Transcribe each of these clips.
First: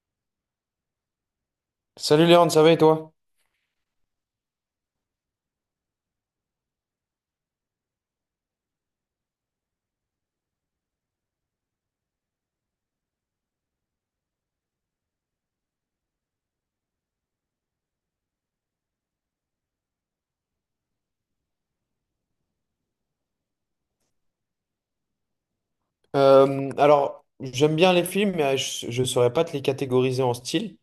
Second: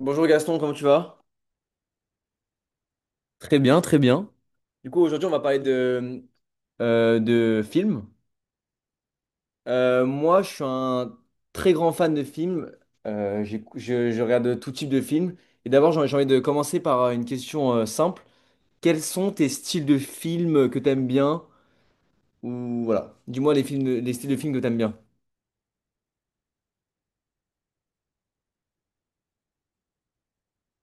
Bonjour Gaston, comment tu vas? Salut Léon, ça va et toi? Très bien, très bien. Du coup, aujourd'hui, on va parler de films. Moi, je suis un très grand fan de films. Je regarde tout type de films. Et d'abord, j'ai envie de commencer par une question simple. Quels sont tes styles de films que t'aimes bien? Ou voilà, dis-moi les films, les styles de films que t'aimes bien. Alors, j'aime bien les films, mais je ne saurais pas te les catégoriser en style.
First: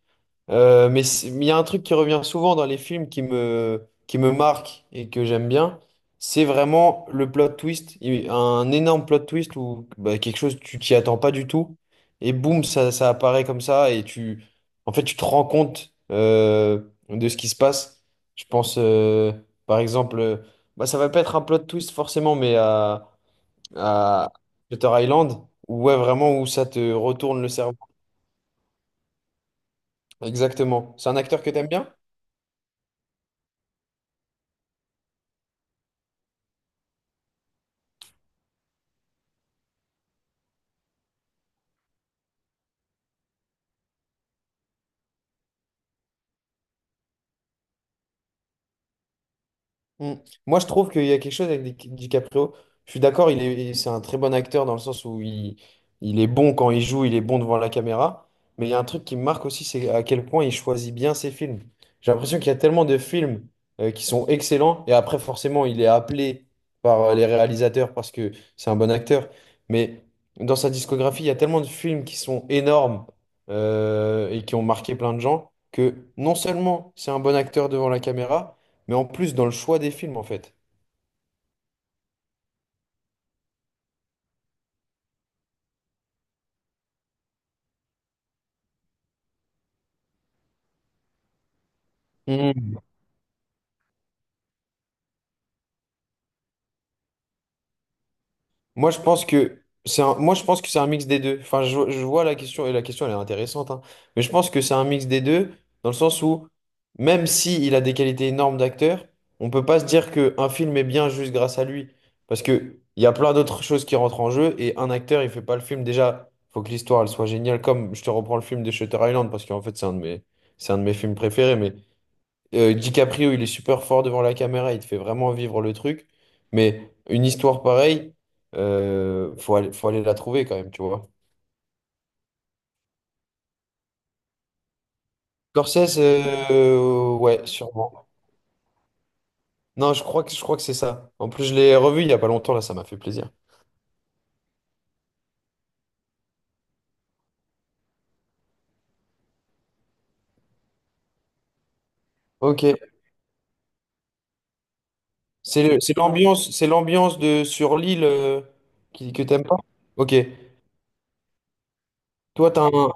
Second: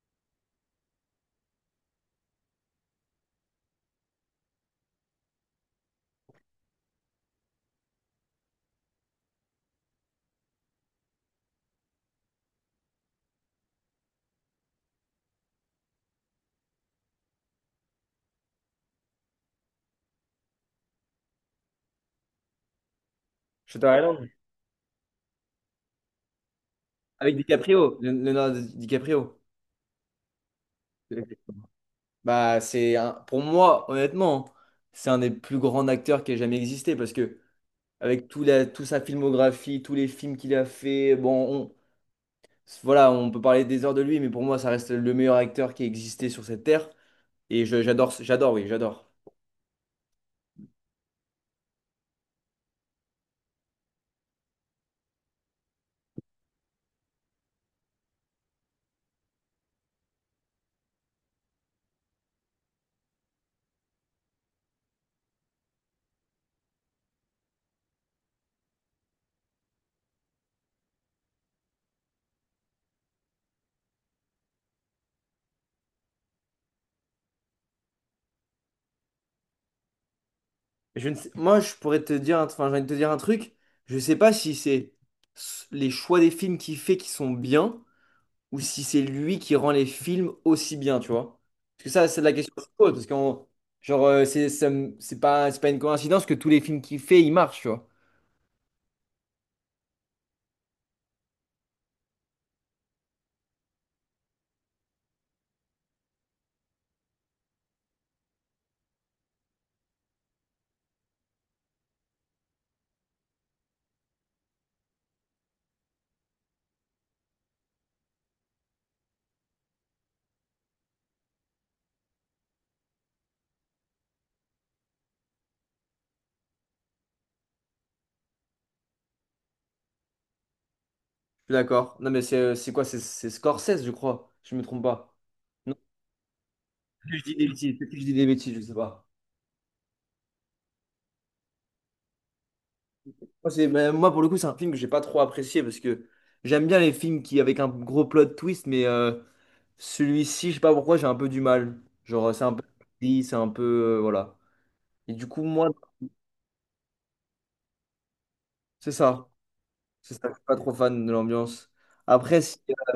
Mais il y a un truc qui revient souvent dans les films qui me marque et que j'aime bien, c'est vraiment le plot twist. Un énorme plot twist où bah, quelque chose, tu t'y attends pas du tout. Et boum, ça apparaît comme ça et tu, en fait, tu te rends compte de ce qui se passe. Je pense, par exemple, bah, ça va pas être un plot twist forcément, mais à Shutter Island. à Shutter Island, où ouais, vraiment où ça te Avec retourne le cerveau. DiCaprio, Leonardo DiCaprio. Exactement. C'est un acteur que t'aimes bien? Bah, pour moi, honnêtement, c'est un des plus grands acteurs qui ait jamais existé parce que avec toute sa filmographie, tous les films qu'il a fait. Bon, voilà, on peut parler des heures de lui, mais pour moi, ça reste le meilleur acteur qui a existé sur cette terre. J'adore, oui, j'adore. Mm. Moi, je trouve qu'il y a quelque chose avec DiCaprio. Je suis d'accord, c'est un très bon acteur dans le sens où il est bon quand il joue, il est bon devant la caméra. Mais il y a un truc qui me marque aussi, c'est à quel point il choisit bien ses films. J'ai l'impression qu'il y a tellement de films qui sont excellents. Et après, forcément, il est appelé par les réalisateurs parce que c'est un bon acteur. Mais dans sa discographie, il y a tellement de films qui sont énormes et qui ont marqué plein de gens que non seulement c'est un bon acteur devant la caméra, mais en plus dans le choix des films en fait. Je ne sais- Moi, je pourrais te dire, enfin, j'ai envie de te dire un truc. Je sais pas si c'est les choix des films qu'il fait qui sont bien, ou si c'est lui qui rend les films aussi bien, tu vois. Parce que ça, c'est la question que je Mm. pose, parce que genre, c'est pas une coïncidence que tous les films qu'il fait, ils marchent, tu vois. Moi, je pense que c'est un mix des deux. Enfin, je vois la question et la question, elle est intéressante, hein. Mais je pense que c'est un mix des deux dans le sens où même si il a des qualités énormes d'acteur, on peut pas se dire que un film est bien juste grâce à lui parce que il y a plein d'autres choses qui rentrent en jeu et un acteur, il fait pas le film. Déjà, faut que l'histoire elle soit géniale. Comme je te reprends le film de Shutter Island parce qu'en fait, c'est un de mes films préférés, mais DiCaprio, il est super fort devant la caméra, il te fait vraiment vivre le truc. Mais une histoire pareille, faut aller la trouver quand même, tu vois. Je suis d'accord. Non, mais c'est quoi? C'est Scorsese, je crois. Si je me trompe pas. Non, Scorsese, je dis ouais, des bêtises. Peut-être que je sûrement. dis des bêtises, je sais pas. Non, je crois que c'est ça. En plus, je l'ai revu il y a pas longtemps, là, ça m'a fait plaisir. Moi, mais moi, pour le coup, c'est un film que j'ai pas trop apprécié parce que j'aime bien les films qui avec un gros plot twist, mais celui-ci, je sais pas pourquoi, j'ai un peu du mal. Genre, c'est un peu Ok. gris, c'est un peu voilà. Et du coup, moi, C'est l'ambiance de sur l'île c'est que ça. t'aimes pas? C'est Ok. ça. Je suis pas trop fan de l'ambiance. Après, Toi, si, t'as un,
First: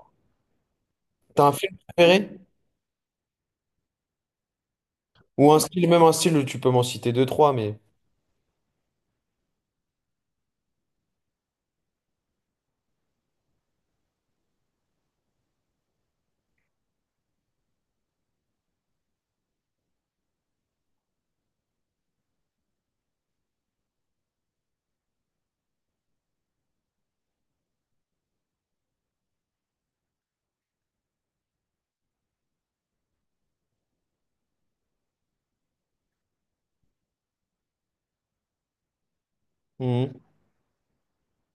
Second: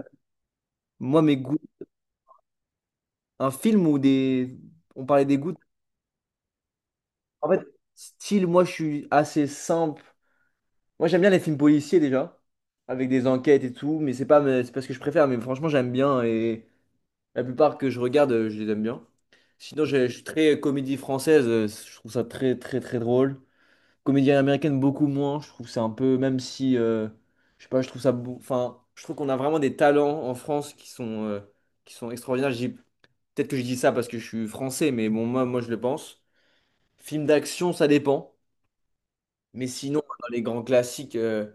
moi, mes t'as un goûts, film préféré? un film où des, on parlait des Ou goûts. un style, même un style, tu peux m'en citer deux, En trois, fait, mais. style, moi, je suis assez simple. Moi, j'aime bien les films policiers déjà, avec des enquêtes et tout, mais c'est pas ce que je préfère, mais franchement, j'aime bien et la plupart que je regarde, je les aime bien. Sinon, je suis très comédie française, je trouve ça très, très, très drôle. Comédie américaine, beaucoup moins, je trouve c'est un peu, même si, je sais pas, je trouve ça, enfin, je trouve qu'on a vraiment des talents en France qui sont extraordinaires. Peut-être que je dis ça parce que je suis français, mais bon, je le pense. Film d'action, ça dépend, mais sinon, Mhm. dans les grands classiques. euh,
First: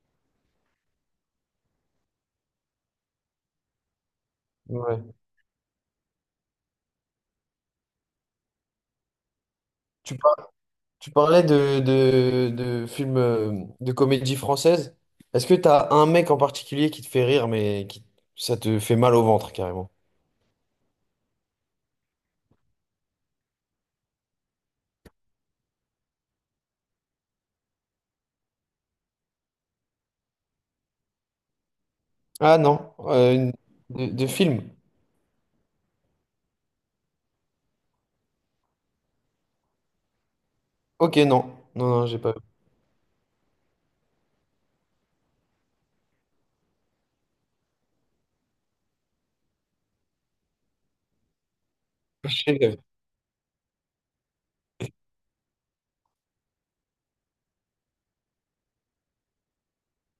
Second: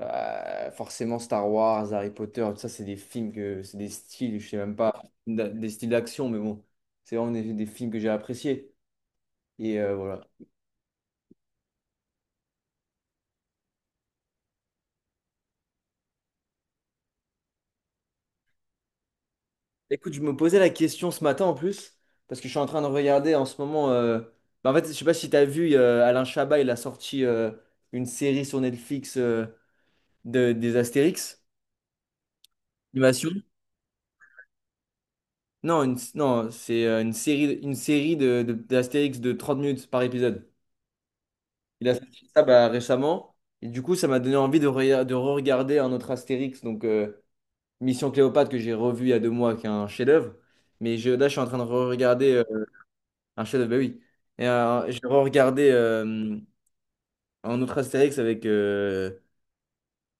Euh, Forcément Star Wars, Harry Potter, tout ça, c'est des films que c'est des styles, je sais même pas, Ouais. Des styles d'action, mais bon, c'est vraiment des films que j'ai appréciés. Et Tu voilà. Tu parlais de films de comédie française. Est-ce que t'as un mec en particulier qui te fait rire, mais ça te fait mal au ventre carrément? Écoute, je me posais la question ce matin en plus, parce que je suis en train de regarder en ce moment, bah, en fait, je sais pas si tu as vu Alain Chabat, il a sorti une série sur Netflix des Astérix. Ah non, Animation? De film. Non, non, c'est une série d'Astérix de 30 minutes par épisode. Ok, non. Non, Il a non, j'ai sorti pas. ça bah, récemment. Et du coup, ça m'a donné envie de re-regarder un autre Astérix, donc Mission Cléopâtre que j'ai revu il y a 2 mois, qui est un chef-d'œuvre. Mais je suis en train de re-regarder Chef-d'œuvre. un chef-d'œuvre, bah oui. Et j'ai re-regardé un autre Astérix avec. euh,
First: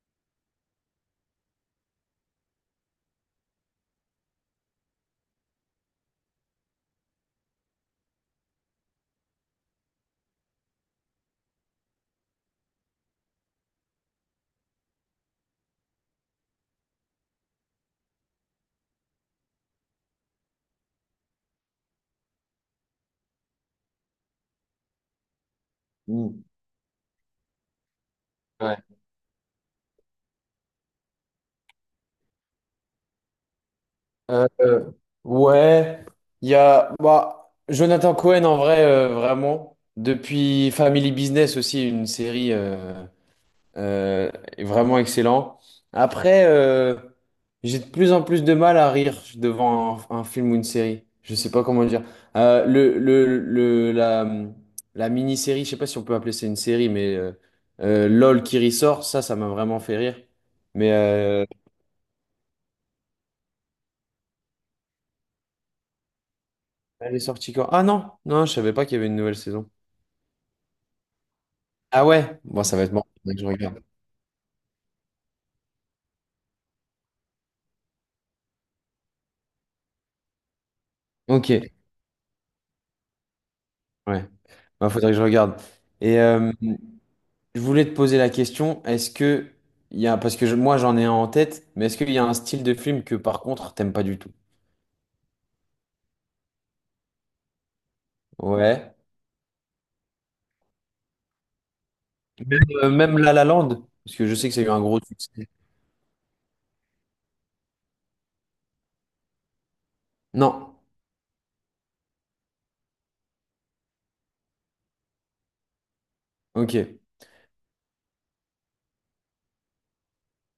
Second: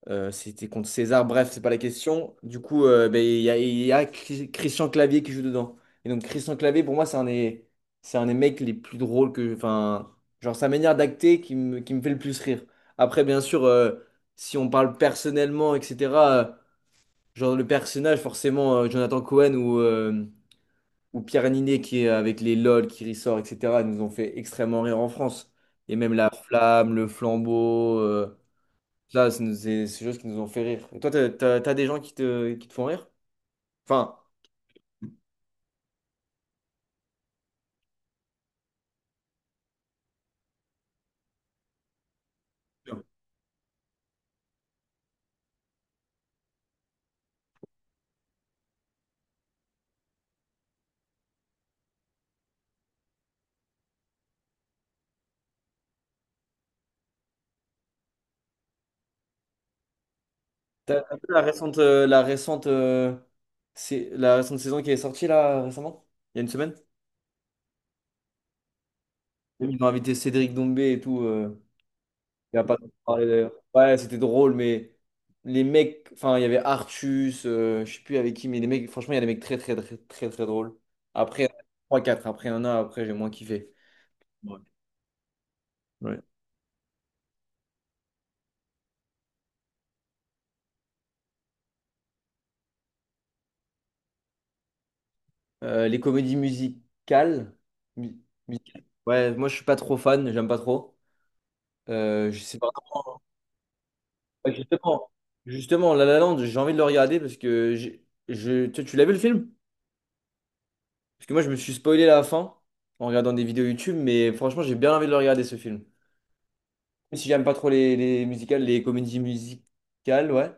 euh, C'était contre César, bref, c'est pas la question. Du coup, ben, il y a Christian Clavier qui joue dedans. Et donc, Christian Clavier, pour moi, c'est un des mecs les plus drôles que. Enfin, genre, sa manière d'acter qui me fait le plus rire. Après, bien sûr, si on parle personnellement, etc., euh, genre, le personnage, forcément, Jonathan Cohen ou Pierre Ninet qui est avec les LOL qui ressort, etc., nous ont fait extrêmement rire en France. Et même la Mm. flamme, le flambeau. Ouais. Là, c'est des choses qui nous ont fait rire. Et toi, t'as des gens qui te font rire? Enfin, Euh, euh, ouais, il y a bah, Jonathan Cohen en vrai, vraiment. Depuis Family Business aussi, une série. Euh, est vraiment excellent. Après, j'ai de plus en plus de mal à rire devant un film ou une série. Je sais pas comment dire. Euh, le, le, le, la, la mini-série, je sais pas si on peut appeler ça une série, mais LOL qui ressort, ça m'a vraiment fait rire. Mais t'as vu la récente, c'est la récente saison qui est sortie là récemment? Il y a une semaine? elle est sortie quand? Ah non, non, je savais pas qu'il y avait une nouvelle Oui. saison. Ils ont invité Cédric Doumbé et tout. Ah ouais? Il y Bon, a pas ça va être longtemps mort. parlé Faudrait que je d'ailleurs. regarde. Ouais, c'était drôle, mais les mecs, enfin, il y avait Artus, je sais plus avec qui, mais les mecs, franchement, il y a des mecs très, très, très, très, très drôles. Après, Ok. 3-4, après un an, après, j'ai moins kiffé. Ouais. Ouais. Bah, faudrait que je regarde. Et Ouais. Je voulais te poser la question, est-ce que il y a, parce que moi j'en ai un en tête, mais est-ce qu'il y a un style de film que par contre t'aimes pas du tout? Les comédies musicales. mu- Musicales. Ouais. Ouais, moi je suis pas trop fan, j'aime pas trop. Je sais Même, pas. euh, même La La Land, parce que je sais Ouais, que ça a eu un gros Justement, succès. justement, La La Land, j'ai envie de le regarder parce que tu l'as vu le film? Non. Parce que moi je me suis spoilé la fin en regardant des vidéos YouTube, mais franchement j'ai bien envie de le regarder ce film. Ok. Même si j'aime pas trop les musicales, les comédies musicales, ouais.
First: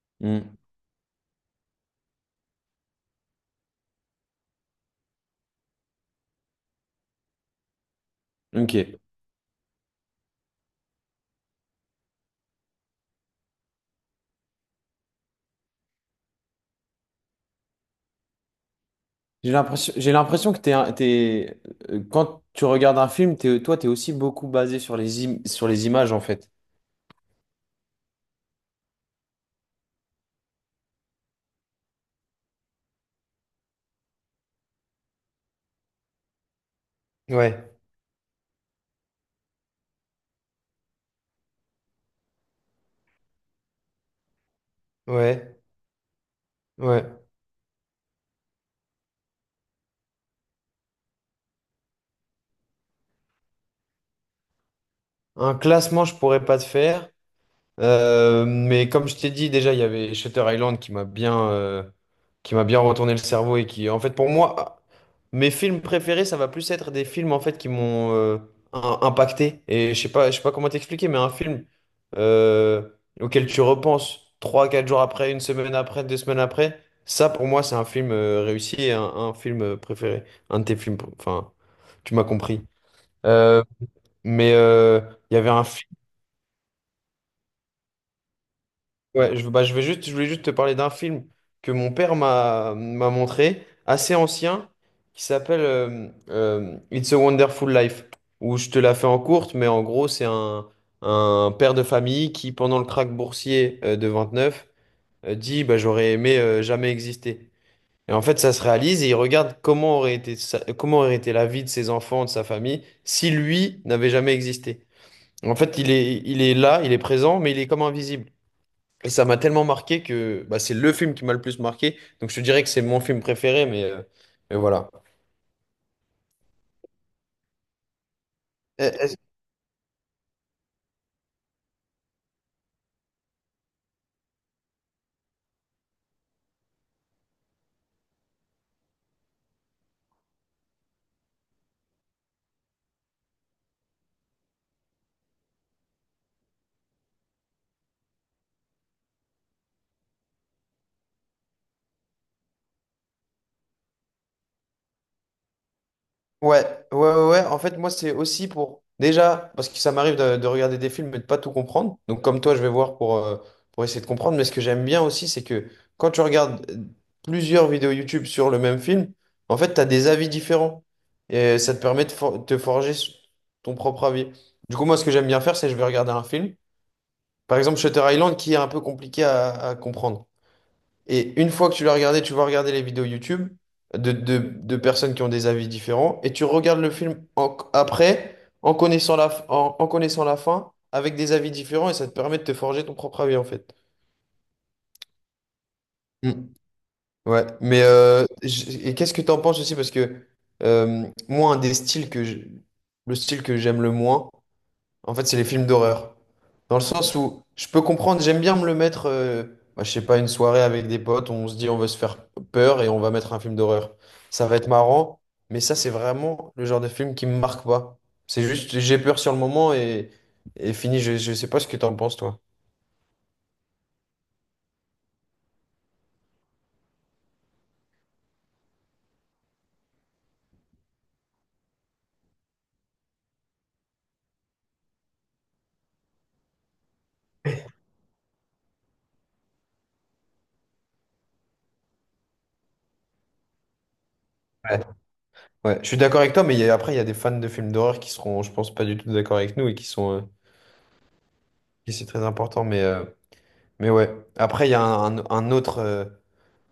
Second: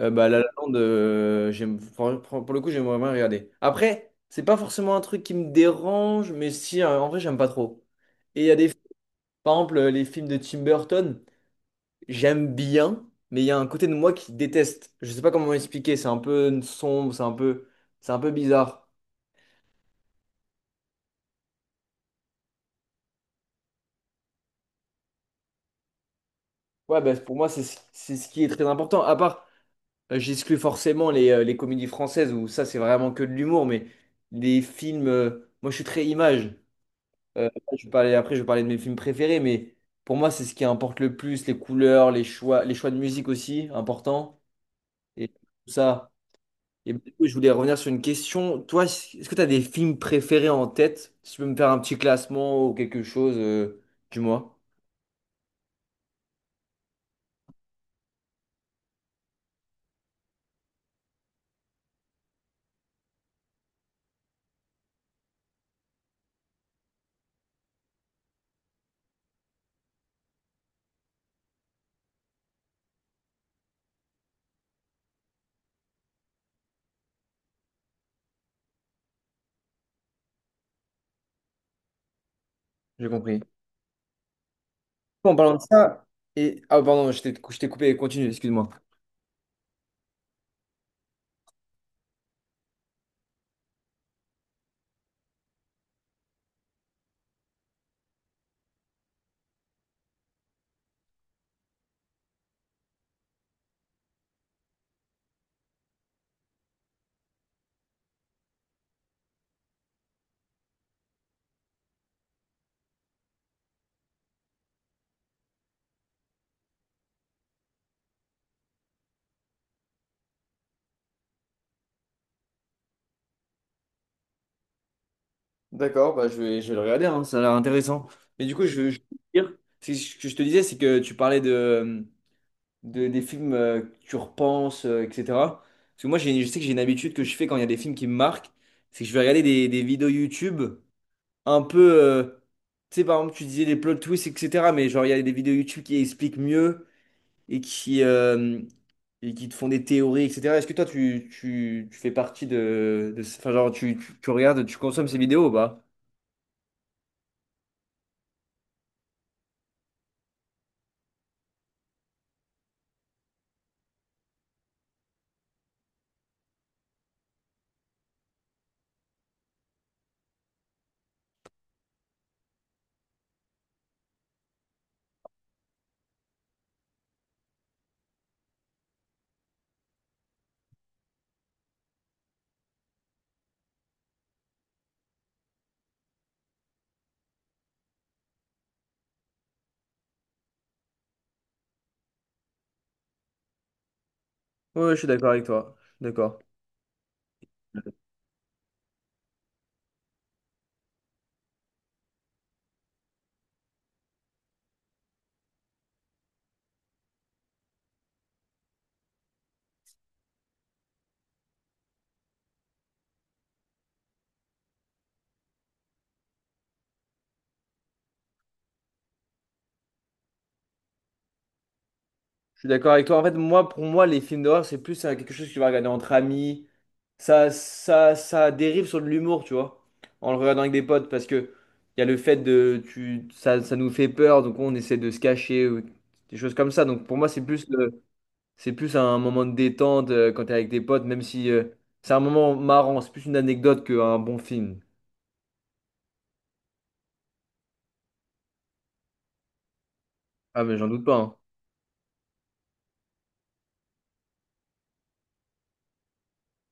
Bah, La La Hmm. Land, j'aime, pour le coup, j'aimerais bien regarder. Après, c'est pas forcément un truc qui me dérange, mais si, en vrai, j'aime pas trop. Et il y a des Ok. Par exemple, les films de Tim Burton, j'aime bien, mais il y a un côté de moi qui déteste. Je sais pas comment expliquer, c'est un peu sombre, c'est un peu bizarre. J'ai l'impression que quand tu regardes un film, t'es, toi t'es aussi beaucoup basé sur les images en fait. Ouais, bah, pour moi, c'est ce qui est très important. À part, j'exclus forcément les comédies françaises où ça, c'est vraiment que de l'humour, mais les films, moi, je suis très image. Euh, Ouais, je vais parler, après, je vais parler de mes films préférés, mais pour moi, c'est ce qui importe le plus, les couleurs, les choix de musique aussi, important. Et ouais, tout ça. Et du ouais. coup, je voulais revenir sur une question. Toi, est-ce que tu as des films préférés en tête? Si tu peux me faire un petit classement ou quelque chose, dis-moi. Un classement, je pourrais pas te faire, mais comme je t'ai dit, déjà, il y avait Shutter Island qui m'a bien retourné le cerveau et qui, en fait, pour moi, mes films préférés, ça va plus être des films, en fait, qui m'ont impacté. Et je sais pas comment t'expliquer, mais un film euh, auquel tu repenses 3, 4 jours après, une semaine après, 2 semaines après, ça, pour moi, c'est un film réussi et un film préféré. Un de tes films, enfin, tu m'as compris. J'ai compris. Euh, mais il En y avait parlant de un film. ça, et, ah, pardon, je t'ai coupé. Continue, excuse-moi. Ouais, bah, je voulais juste te parler d'un film que mon père m'a montré, assez ancien, qui s'appelle It's a Wonderful Life, où je te la fais en courte, mais en gros, c'est un père de famille qui, pendant le krach boursier de 29, dit bah, j'aurais aimé jamais exister. Et en fait, ça se réalise et il regarde comment aurait été, comment aurait été la vie de ses enfants, de sa famille, si lui n'avait jamais existé. En fait, il est là, il est présent, mais il est comme invisible. Et ça m'a tellement marqué que bah, c'est le film qui m'a le plus marqué. Donc je te dirais que c'est mon film préféré, mais voilà. D'accord, bah je vais le regarder, hein, ça a l'air intéressant. Mais du coup, Euh, je, je, est-ce- veux dire, c'est ce que je te disais, c'est que tu parlais des films que tu repenses, etc. Parce que moi, j'ai, je sais que j'ai une habitude que je fais quand il y a des films qui me marquent, c'est que je vais regarder des vidéos YouTube un peu, tu sais, par exemple, tu disais les plot twists, etc. Mais genre, il y a des vidéos YouTube qui expliquent mieux et qui, euh, et qui te font des théories, etc. Est-ce que toi, tu fais partie enfin, genre, tu regardes, tu consommes ces vidéos ou pas? Ouais, ouais, ouais, ouais. En fait, moi, c'est aussi pour. Déjà, parce que ça m'arrive de regarder des films et de pas tout comprendre. Donc, comme toi, je vais voir pour essayer de comprendre. Mais ce que j'aime bien aussi, c'est que quand tu regardes plusieurs vidéos YouTube sur le même film, en fait, tu as des avis différents. Et ça te permet de te forger ton propre avis. Du coup, moi, ce que j'aime bien faire, c'est je vais regarder un film. Par exemple, Shutter Island, qui est un peu compliqué à comprendre. Et une fois que tu l'as regardé, tu vas regarder les vidéos YouTube de personnes qui ont des avis différents, et tu regardes le film après, en connaissant la fin, avec des avis différents, et ça te permet de te forger ton propre avis, en fait. Ouais, je suis d'accord avec toi. Je suis Mm. d'accord. Ouais, mais et qu'est-ce que tu en penses aussi? Parce que moi, un des styles que je- le style que j'aime le moins, en fait, c'est les films d'horreur. Dans le sens où je peux comprendre, j'aime bien me le mettre, bah, je sais pas, une soirée avec des potes, on se dit on veut se faire peur et on va mettre un film d'horreur. Ça va être marrant, mais ça, c'est vraiment le genre de film qui me marque pas. C'est juste, j'ai peur sur le moment et fini, je sais pas ce que t'en penses, toi. Je suis d'accord avec toi. En fait, moi, pour moi, les films d'horreur, c'est plus quelque chose que tu vas regarder entre amis. Ça dérive sur de l'humour, tu vois, en le regardant avec des potes, parce que il y a le fait de, tu, ça nous fait peur, donc on essaie de se cacher, ou des choses comme ça. Donc pour moi, c'est plus, c'est plus un moment de détente quand t'es avec des potes, même si c'est un moment marrant, c'est plus une anecdote qu'un bon Ouais. film. Ouais, je suis d'accord avec toi, mais après, il y a des fans de films d'horreur qui seront, je pense, pas du tout d'accord avec nous et qui sont, Ah mais j'en doute pas, hein. et c'est très important, mais ouais. Après, il y a un autre.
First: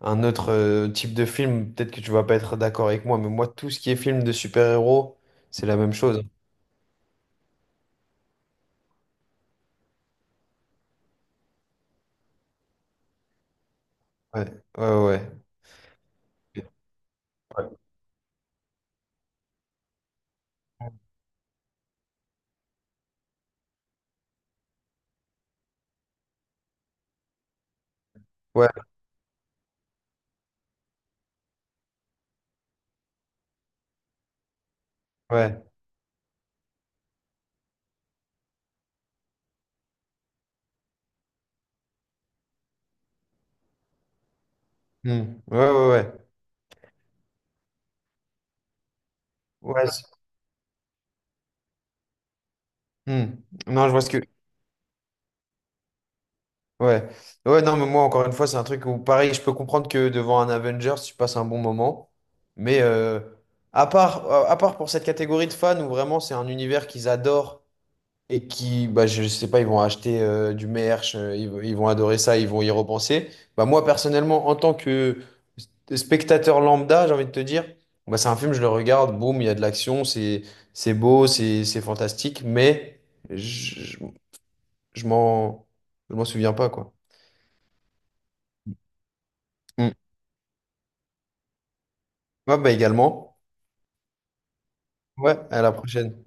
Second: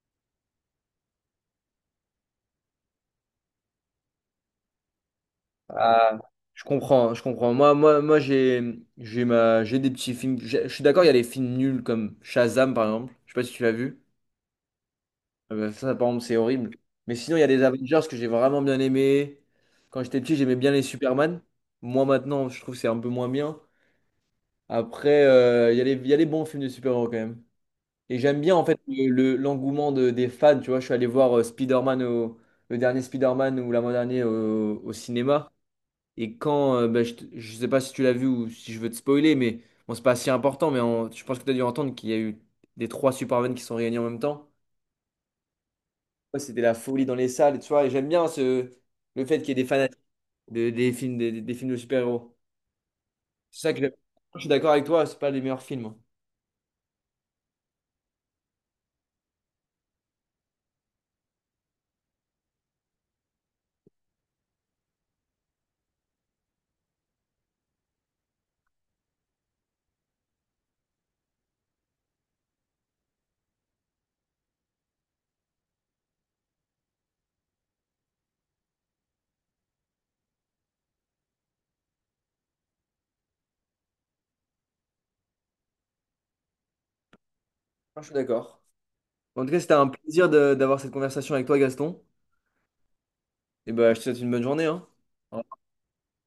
Un autre type de film, peut-être que tu vas pas être d'accord avec moi, mais moi, tout ce qui est film de super-héros, c'est la même Ah, chose. je comprends, je comprends. Moi, j'ai des petits films. Je suis d'accord, il y a les films nuls comme Shazam par exemple. Je sais pas si tu l'as vu. Ouais, ouais, ouais. Ah bah ça, par exemple, c'est horrible. Mais sinon, il y a des Avengers que j'ai vraiment bien aimé. Quand j'étais petit, j'aimais bien les Superman. Moi, maintenant, je trouve que c'est un peu moins bien. Après, il y a les bons films de super-héros quand même. Et j'aime bien, en Ouais, fait, l'engouement des fans. Tu vois, je suis allé voir Spider-Man, le dernier Spider-Man ou l'avant-dernier au cinéma. ouais. Et quand, bah, je sais pas si tu l'as vu ou si je veux te spoiler, mais bon, c'est pas si important, mais je pense que tu as dû entendre qu'il y a eu des trois Superman qui sont réunis en même temps. Hmm. Ouais, ouais, ouais. Ouais, c'était la folie dans les salles, tu vois. Et j'aime bien le fait qu'il y ait des Ouais, fanatiques des films, des films de super-héros. hmm. C'est ça que Non, j'aime. je vois ce que. Je suis d'accord avec toi, c'est pas les meilleurs films, hein. Ouais. Ouais, non, mais moi, encore une fois, c'est un truc où, pareil, je peux comprendre que devant un Avengers, tu passes un bon moment. Mais à part pour cette catégorie de fans où vraiment c'est un univers qu'ils adorent et qui, bah, je sais pas, ils vont acheter du merch, ils vont adorer ça, ils vont y repenser. Bah, moi, personnellement, en tant que spectateur lambda, j'ai envie de te dire, bah, c'est un film, je le regarde, boum, il y a de l'action, c'est beau, c'est fantastique, mais je, je, je m'en, je m'en souviens pas, quoi. Moi, je suis d'accord. En tout cas, c'était un Mm. plaisir d'avoir cette conversation avec toi, Gaston. Ouais, bah, également. Et bah, je te souhaite une bonne journée, hein. Ouais, à la prochaine.